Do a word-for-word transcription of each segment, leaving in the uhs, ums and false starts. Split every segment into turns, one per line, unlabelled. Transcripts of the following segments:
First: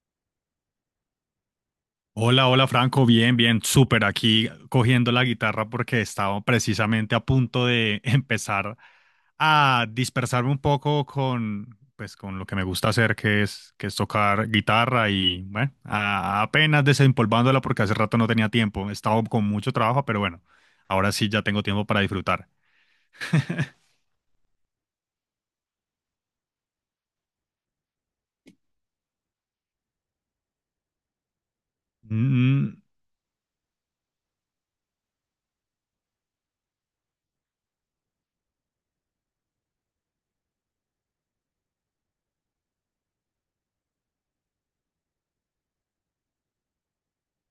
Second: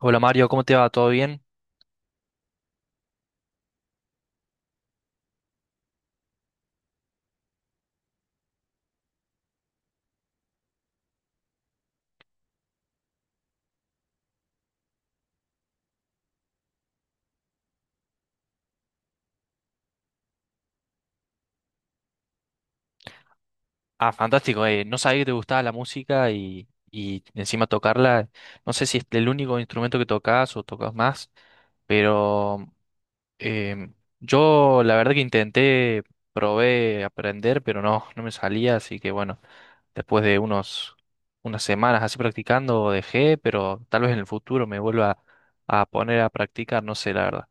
Hola Mario, ¿cómo te va? ¿Todo bien?
Hola, hola Franco, bien, bien, súper aquí cogiendo la guitarra porque estaba precisamente a punto de empezar a dispersarme un poco con, pues, con lo que me gusta hacer, que es, que es tocar guitarra y bueno, a- apenas desempolvándola porque hace rato no tenía tiempo, he estado con mucho trabajo, pero bueno, ahora sí ya tengo tiempo para disfrutar.
Ah, fantástico. eh, No sabía que te gustaba la música y, y encima tocarla. No sé si es el único instrumento que tocas o tocas más, pero
Mm,
em, yo la verdad que intenté, probé aprender, pero no, no me salía, así que bueno, después de unos, unas semanas así practicando dejé, pero tal vez en el futuro me vuelva a poner a practicar, no sé, la verdad.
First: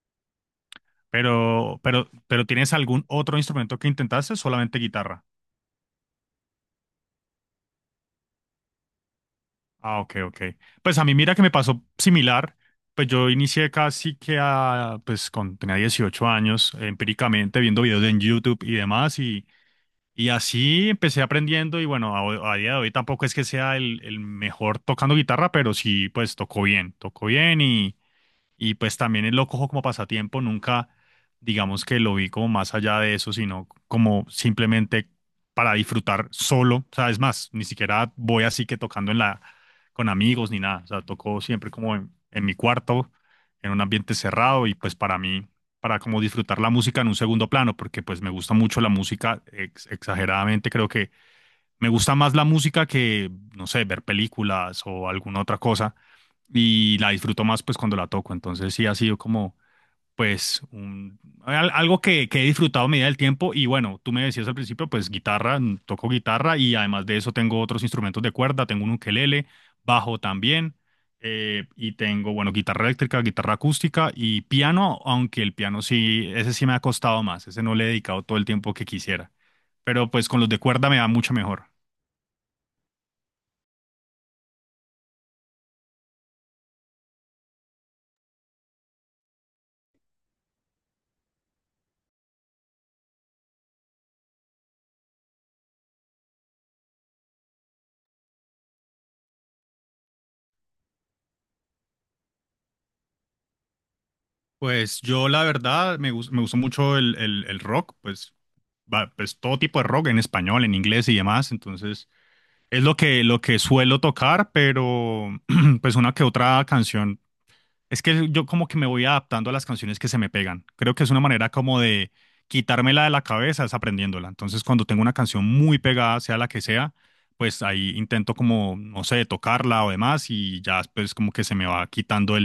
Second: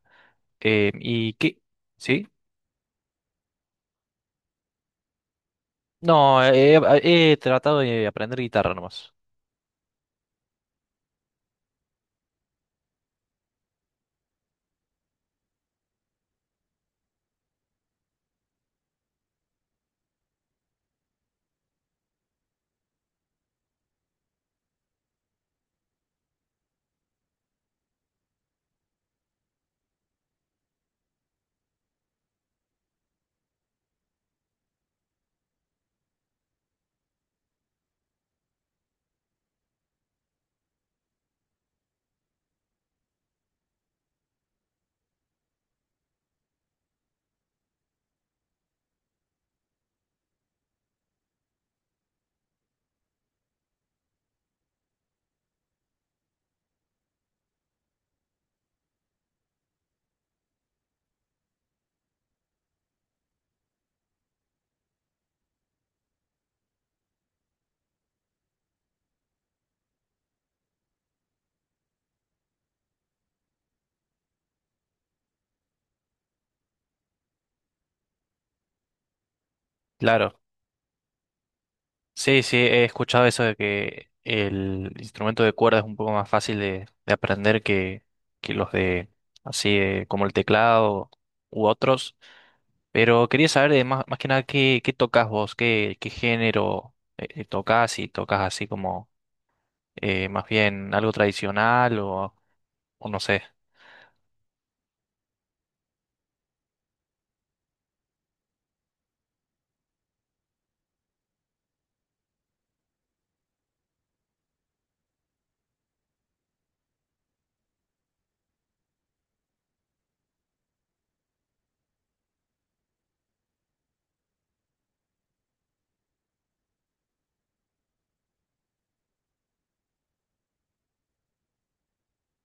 Em, ¿y qué?
pero, pero,
¿Sí?
pero ¿tienes algún otro instrumento que intentaste o solamente guitarra?
No, he, he tratado de aprender guitarra nomás.
Ah, ok, ok. Pues a mí mira que me pasó similar. Pues yo inicié casi que a, pues con, tenía dieciocho años, empíricamente viendo videos en YouTube y demás, y, y así empecé aprendiendo y bueno, a, a día de hoy tampoco es que sea el, el mejor tocando guitarra, pero sí, pues tocó bien, tocó bien y y pues también él lo cojo como pasatiempo, nunca digamos que lo vi como más allá de eso, sino como simplemente para disfrutar solo. O sea, es más, ni siquiera voy así que tocando en la, con amigos ni nada. O sea, toco siempre como en, en mi cuarto, en un ambiente cerrado y pues para mí, para como disfrutar la música en un segundo plano, porque pues me gusta mucho la música, ex- exageradamente creo que me gusta más la música que, no sé, ver películas o alguna otra cosa y la disfruto más pues cuando la toco. Entonces sí ha sido como pues un, al- algo que, que he disfrutado a medida del tiempo y bueno, tú me decías al principio pues guitarra, mm, toco guitarra y además de eso tengo otros instrumentos de cuerda, tengo un ukelele, bajo también eh, y tengo bueno, guitarra eléctrica, guitarra acústica y piano, aunque el piano sí, ese sí me ha costado más, ese no le he dedicado todo el tiempo que quisiera, pero pues
Claro.
con los de cuerda me va mucho mejor.
Sí, sí, he escuchado eso de que el instrumento de cuerda es un poco más fácil de, de aprender que, que los de así eh, como el teclado u otros. Pero quería saber de más, más que nada qué, qué tocas vos, qué, qué género eh, eh, tocas, si tocas así como eh, más bien algo tradicional o, o no sé.
Pues yo la verdad me, gus- me gustó mucho el, el- el rock, pues, va- pues todo tipo de rock en español, en inglés y demás, entonces es lo que, lo que suelo tocar, pero pues una que otra canción. Es que yo como que me voy adaptando a las canciones que se me pegan. Creo que es una manera como de quitármela de la cabeza, es aprendiéndola. Entonces cuando tengo una canción muy pegada, sea la que sea, pues ahí intento como, no sé, tocarla o demás y ya pues como que se me va quitando.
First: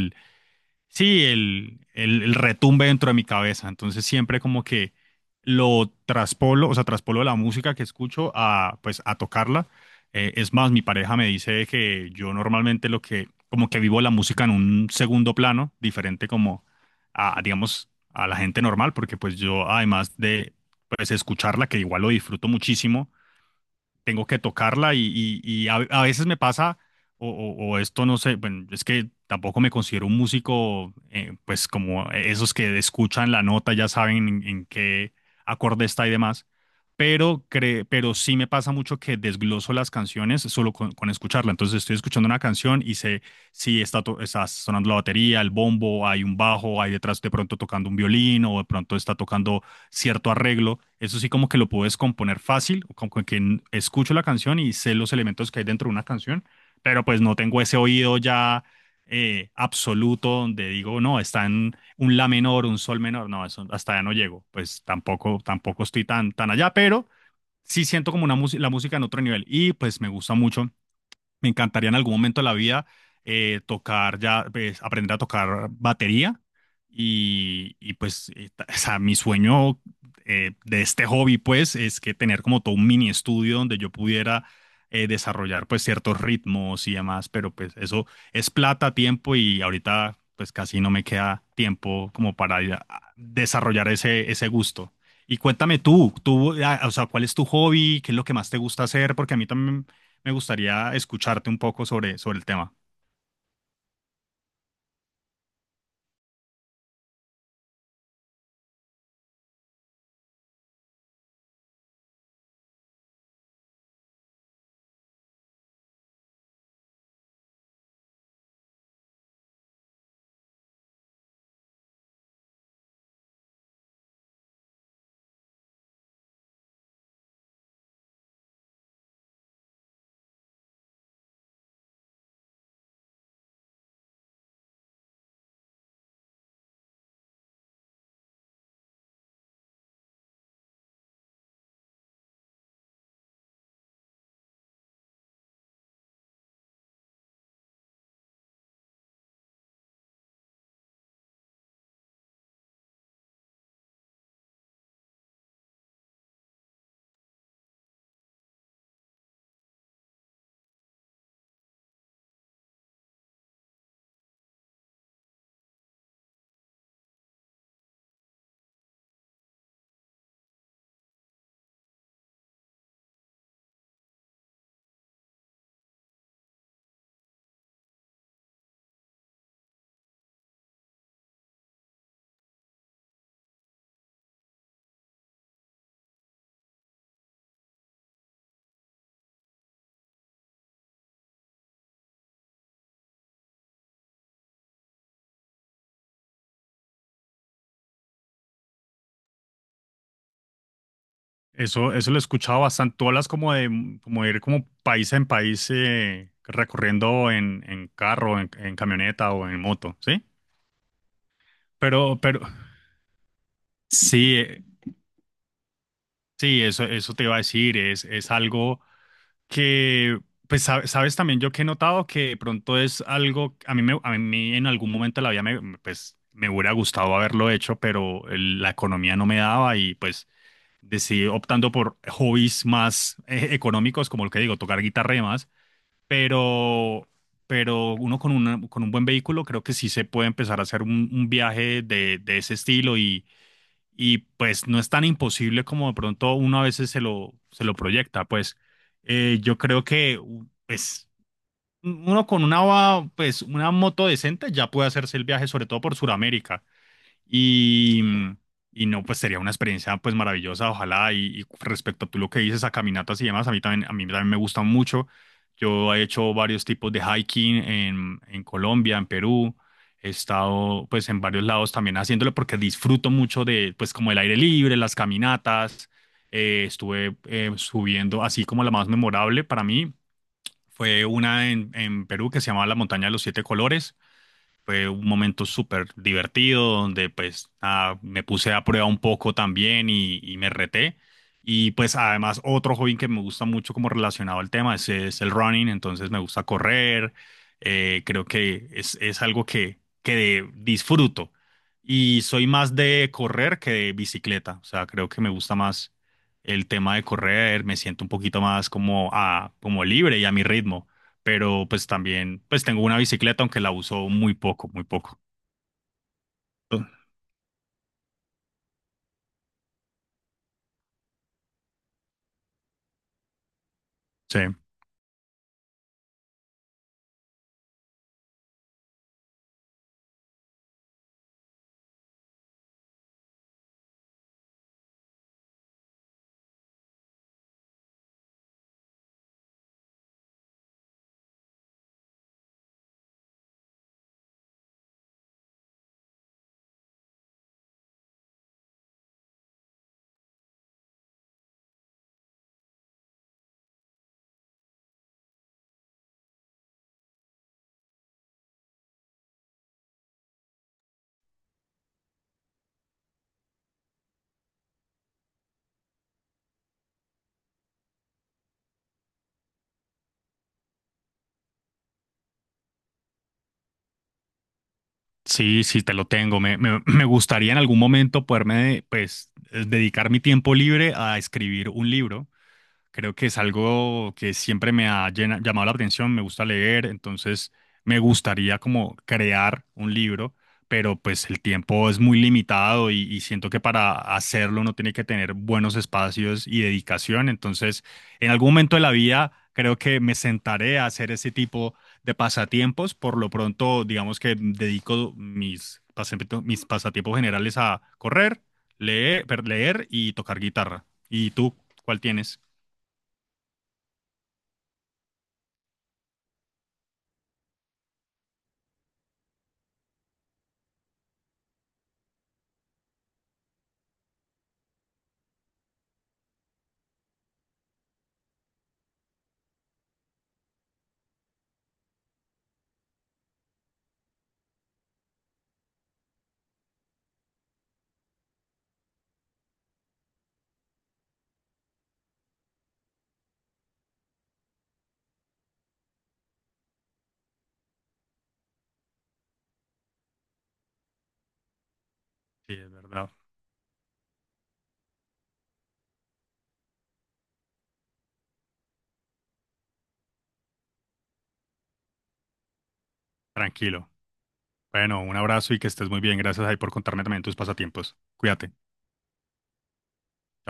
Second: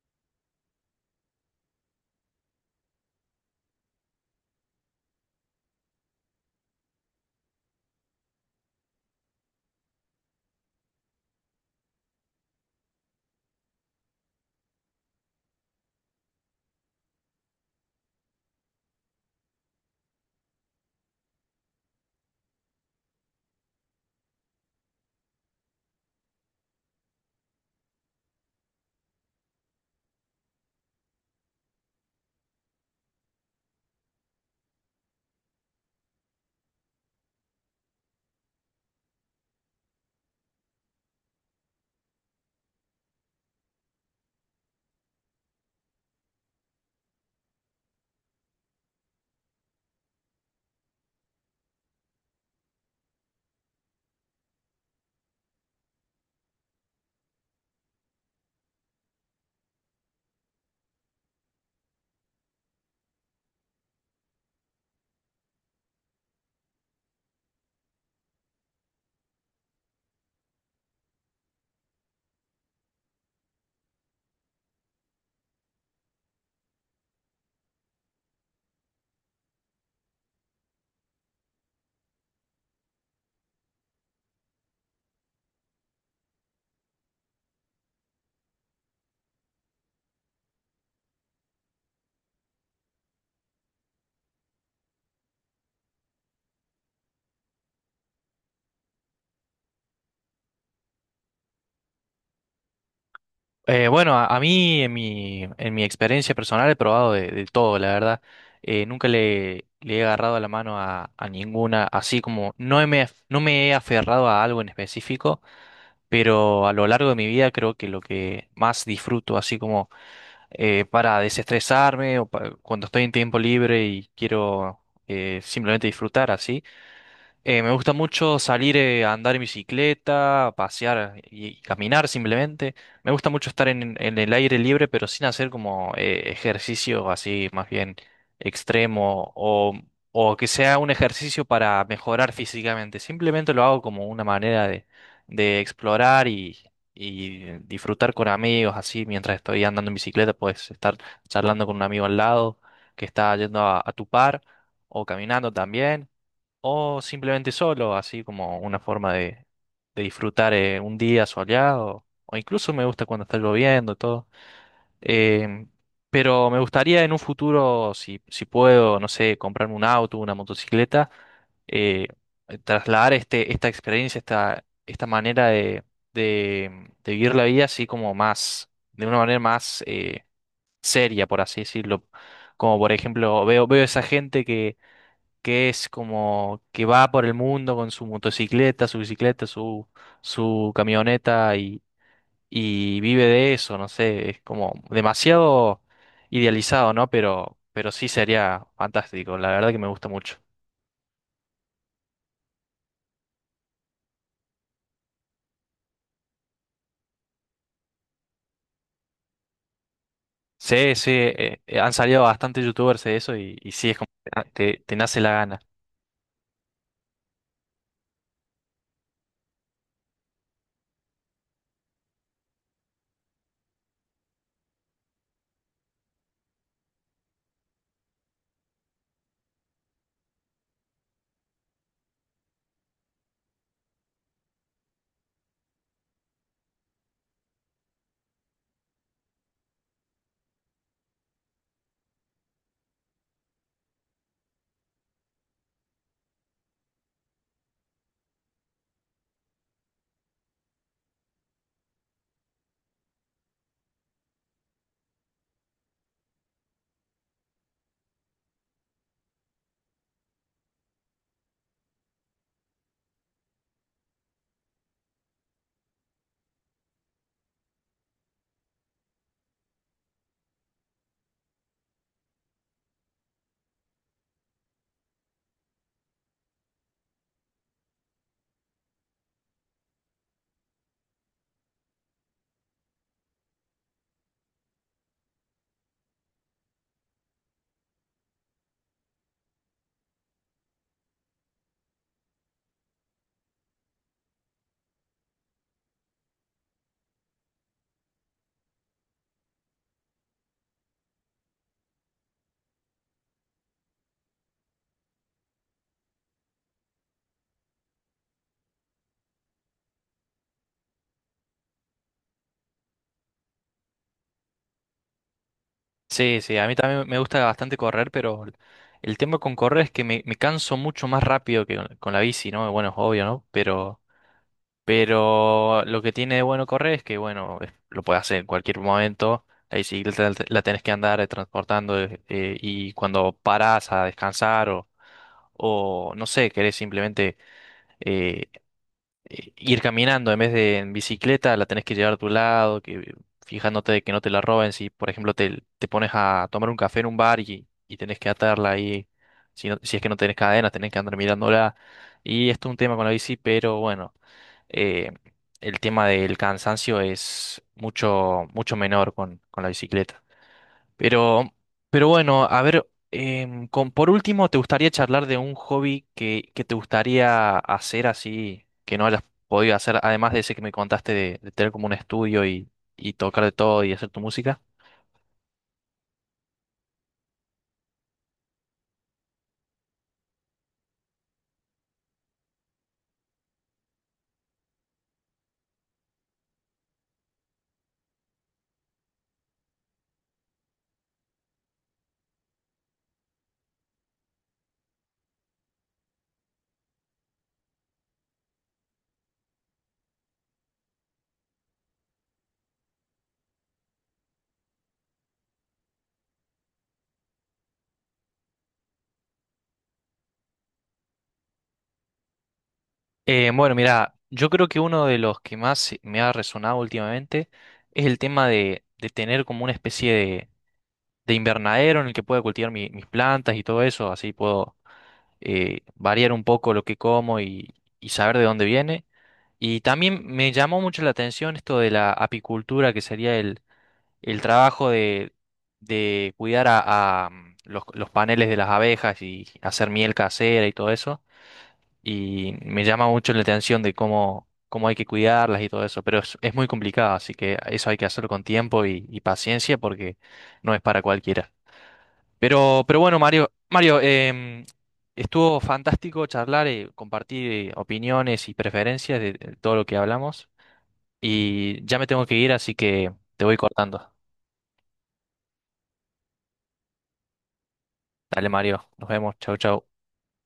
Sí, el, el, el retumbe dentro de mi cabeza. Entonces siempre como que lo traspolo, o sea, traspolo la música que escucho a, pues, a tocarla. Eh, es más, mi pareja me dice que yo normalmente lo que, como que vivo la música en un segundo plano, diferente como a, digamos, a la gente normal, porque pues yo, además de, pues, escucharla, que igual lo disfruto muchísimo, tengo que tocarla y, y- y a, a veces me pasa, o, o- o esto no sé, bueno, es que tampoco me considero un músico, eh, pues como esos que escuchan la nota ya saben en, en qué acorde está y demás, pero, cre- pero sí me pasa mucho que desgloso las canciones solo con, con escucharla. Entonces estoy escuchando una canción y sé si está, to- está sonando la batería, el bombo, hay un bajo, hay detrás de pronto tocando un violín o de pronto está tocando cierto arreglo. Eso sí como que lo puedes descomponer fácil, como que n- escucho la canción y sé los elementos que hay dentro de una canción, pero pues no tengo ese oído ya eh, absoluto donde digo, no, está en un la menor, un sol menor, no, eso hasta allá no llego. Pues tampoco, tampoco estoy tan, tan allá, pero sí siento como una mus- la música en otro nivel y pues me gusta mucho me encantaría en algún momento de la vida eh, tocar ya, pues, aprender a tocar batería y, y, pues, eh, ta- o sea, mi sueño eh, de este hobby, pues, es que tener como todo un mini estudio donde yo pudiera eh, desarrollar, pues, ciertos ritmos y demás, pero pues eso es plata, tiempo y ahorita, pues, casi no me queda tiempo como para ir a- a desarrollar ese, ese gusto. Y cuéntame tú, tú, ah, o sea, ¿cuál es tu hobby? ¿Qué es lo que más te gusta hacer? Porque a mí también me gustaría escucharte un poco sobre, sobre el tema.
Eh, bueno, a, a mí en mi, en mi experiencia personal he probado de, de todo, la verdad. Eh, nunca le, le he agarrado la mano a, a ninguna, así como no me, no me he aferrado a algo en específico, pero a lo largo de mi vida creo que lo que más disfruto, así como eh, para desestresarme o pa- cuando estoy en tiempo libre y quiero eh, simplemente disfrutar así. Eh, me gusta mucho salir eh, a andar en bicicleta, a pasear y, y caminar simplemente. Me gusta mucho estar en, en el aire libre, pero sin hacer como eh, ejercicio así más bien extremo o, o que sea un ejercicio para mejorar físicamente. Simplemente lo hago como una manera de, de explorar y, y disfrutar con amigos, así mientras estoy andando en bicicleta, puedes estar charlando con un amigo al lado que está yendo a, a tu par o caminando también o simplemente solo, así como una forma de, de disfrutar eh, un día soleado, o incluso me gusta cuando está lloviendo, todo. Em, pero me gustaría en un futuro, si, si puedo, no sé, comprarme un auto, una motocicleta, eh, trasladar este, esta experiencia, esta, esta manera de, de, de vivir la vida así como más, de una manera más eh, seria, por así decirlo. Como por ejemplo, veo, veo esa gente que que es como que va por el mundo con su motocicleta, su bicicleta, su, su camioneta y, y vive de eso, no sé, es como demasiado idealizado, ¿no? Pero, pero sí sería fantástico, la verdad que me gusta mucho.
Eso, eso lo he escuchado bastante. Tú hablas como de, mm, como de ir como país en país eh, recorriendo en, en carro, en, en camioneta o en moto, ¿sí?
Sí, sí, eh, eh, han
Pero,
salido
pero
bastantes youtubers de eso y, y sí, es como
sí,
que
eh,
te, te nace la gana.
sí, eso, eso te iba a decir. Es, es algo que, pues, sab- sabes también yo que he notado que de pronto es algo, a mí, me, a mí en algún momento de la vida me, pues, me hubiera gustado haberlo hecho, pero el- la economía no me daba y pues de sí, optando por hobbies más eh, económicos, como lo que digo, tocar guitarra y demás, pero, pero uno con, una- con un buen vehículo creo que sí se puede empezar a hacer un, un viaje de, de ese estilo y, y pues no es tan imposible como de pronto uno a veces se lo, se lo proyecta, pues eh, yo creo que u- pues uno con una, va- pues, una moto decente ya puede hacerse el viaje, sobre todo por Sudamérica. Y, mm, y no, pues sería una experiencia pues maravillosa, ojalá. Y, y respecto a tú lo que dices a caminatas y demás, a mí también, a mí también me gustan mucho. Yo he hecho varios tipos de hiking en, en Colombia, en Perú. He estado pues en varios lados también haciéndolo porque disfruto mucho de pues como el aire libre, las caminatas. Eh, estuve eh, subiendo, así como la más memorable para mí fue una en, en Perú que se llamaba la Montaña de los Siete Colores fue un momento súper divertido donde pues nada, me puse a prueba un poco también y, y me reté. Y pues además otro hobby que me gusta mucho como relacionado al tema es, es el running, entonces me gusta correr, eh, creo que es, es algo que, que de- disfruto. Y soy más de correr que de bicicleta, o sea, creo que me gusta más el tema de correr, me siento un poquito más como, a, como libre y a mi ritmo pero pues también, pues tengo una bicicleta, aunque la uso muy poco, muy poco.
Sí, sí, a
Uh,
mí también me gusta bastante correr, pero el tema con correr es que me, me canso mucho más rápido que con, con la bici, ¿no? Bueno, es obvio, ¿no? Pero…
Sí,
Pero lo que tiene de bueno correr es que, bueno, es- lo puedes hacer en cualquier momento. La bicicleta la la tenés que andar eh, transportando eh, eh, y cuando parás a descansar o, o no sé, querés simplemente eh, eh, ir caminando en vez de en bicicleta, la tenés que llevar a tu lado, que fijándote de que no te la roben. Si, por ejemplo, te, te pones a tomar un café en un bar y, y tenés que atarla ahí, si, no- si es que no tenés cadenas, tenés que andar mirándola. Y esto es un tema con la bici, pero bueno, eh, el tema del cansancio es mucho, mucho menor con, con la bicicleta. Pero, pero bueno, a ver, em, con, por último, ¿te gustaría charlar de un hobby que, que te gustaría hacer así, que no hayas podido hacer, además de ese que me contaste de, de tener como un estudio y, y tocar de todo y hacer tu música?
sí, sí, te lo tengo. Me, me, me gustaría en algún momento poderme, pues, eh, dedicar mi tiempo libre a escribir un libro. Creo que es algo que siempre me ha llena- llamado la atención, me gusta leer, entonces me gustaría como crear un libro, pero pues el tiempo es muy limitado y, y siento que para hacerlo uno tiene que tener buenos espacios y dedicación, entonces en algún momento de la vida creo que me sentaré a hacer ese tipo de pasatiempos, por lo pronto digamos que dedico mis, pasatiempo- mis pasatiempos generales a correr, leer, per- leer y tocar guitarra. ¿Y tú cuál tienes?
Eh, bueno, mira, yo creo que uno de los que más me ha resonado últimamente es el tema de, de tener como una especie de, de invernadero en el que pueda cultivar mi- mis plantas y todo eso, así puedo eh, variar un poco lo que como y, y saber de dónde viene. Y también me llamó mucho la atención esto de la apicultura, que sería el, el trabajo de, de cuidar a, a, mm, los, los paneles de las abejas y hacer miel casera y todo eso. Y me llama mucho la atención de cómo, cómo hay que cuidarlas y todo eso. Pero es, es muy complicado, así que eso hay que hacerlo con tiempo y, y paciencia porque no es para cualquiera.
Sí, es
Pero, pero
verdad.
bueno, Mario, Mario, em, estuvo fantástico charlar y compartir eh, opiniones y preferencias de de todo lo que hablamos. Y ya me tengo que ir, así que te voy
Tranquilo.
cortando.
Bueno, un abrazo y que estés muy bien. Gracias ahí por contarme también tus pasatiempos. Cuídate.
Dale, Mario. Nos vemos. Chau, chau.
Chao.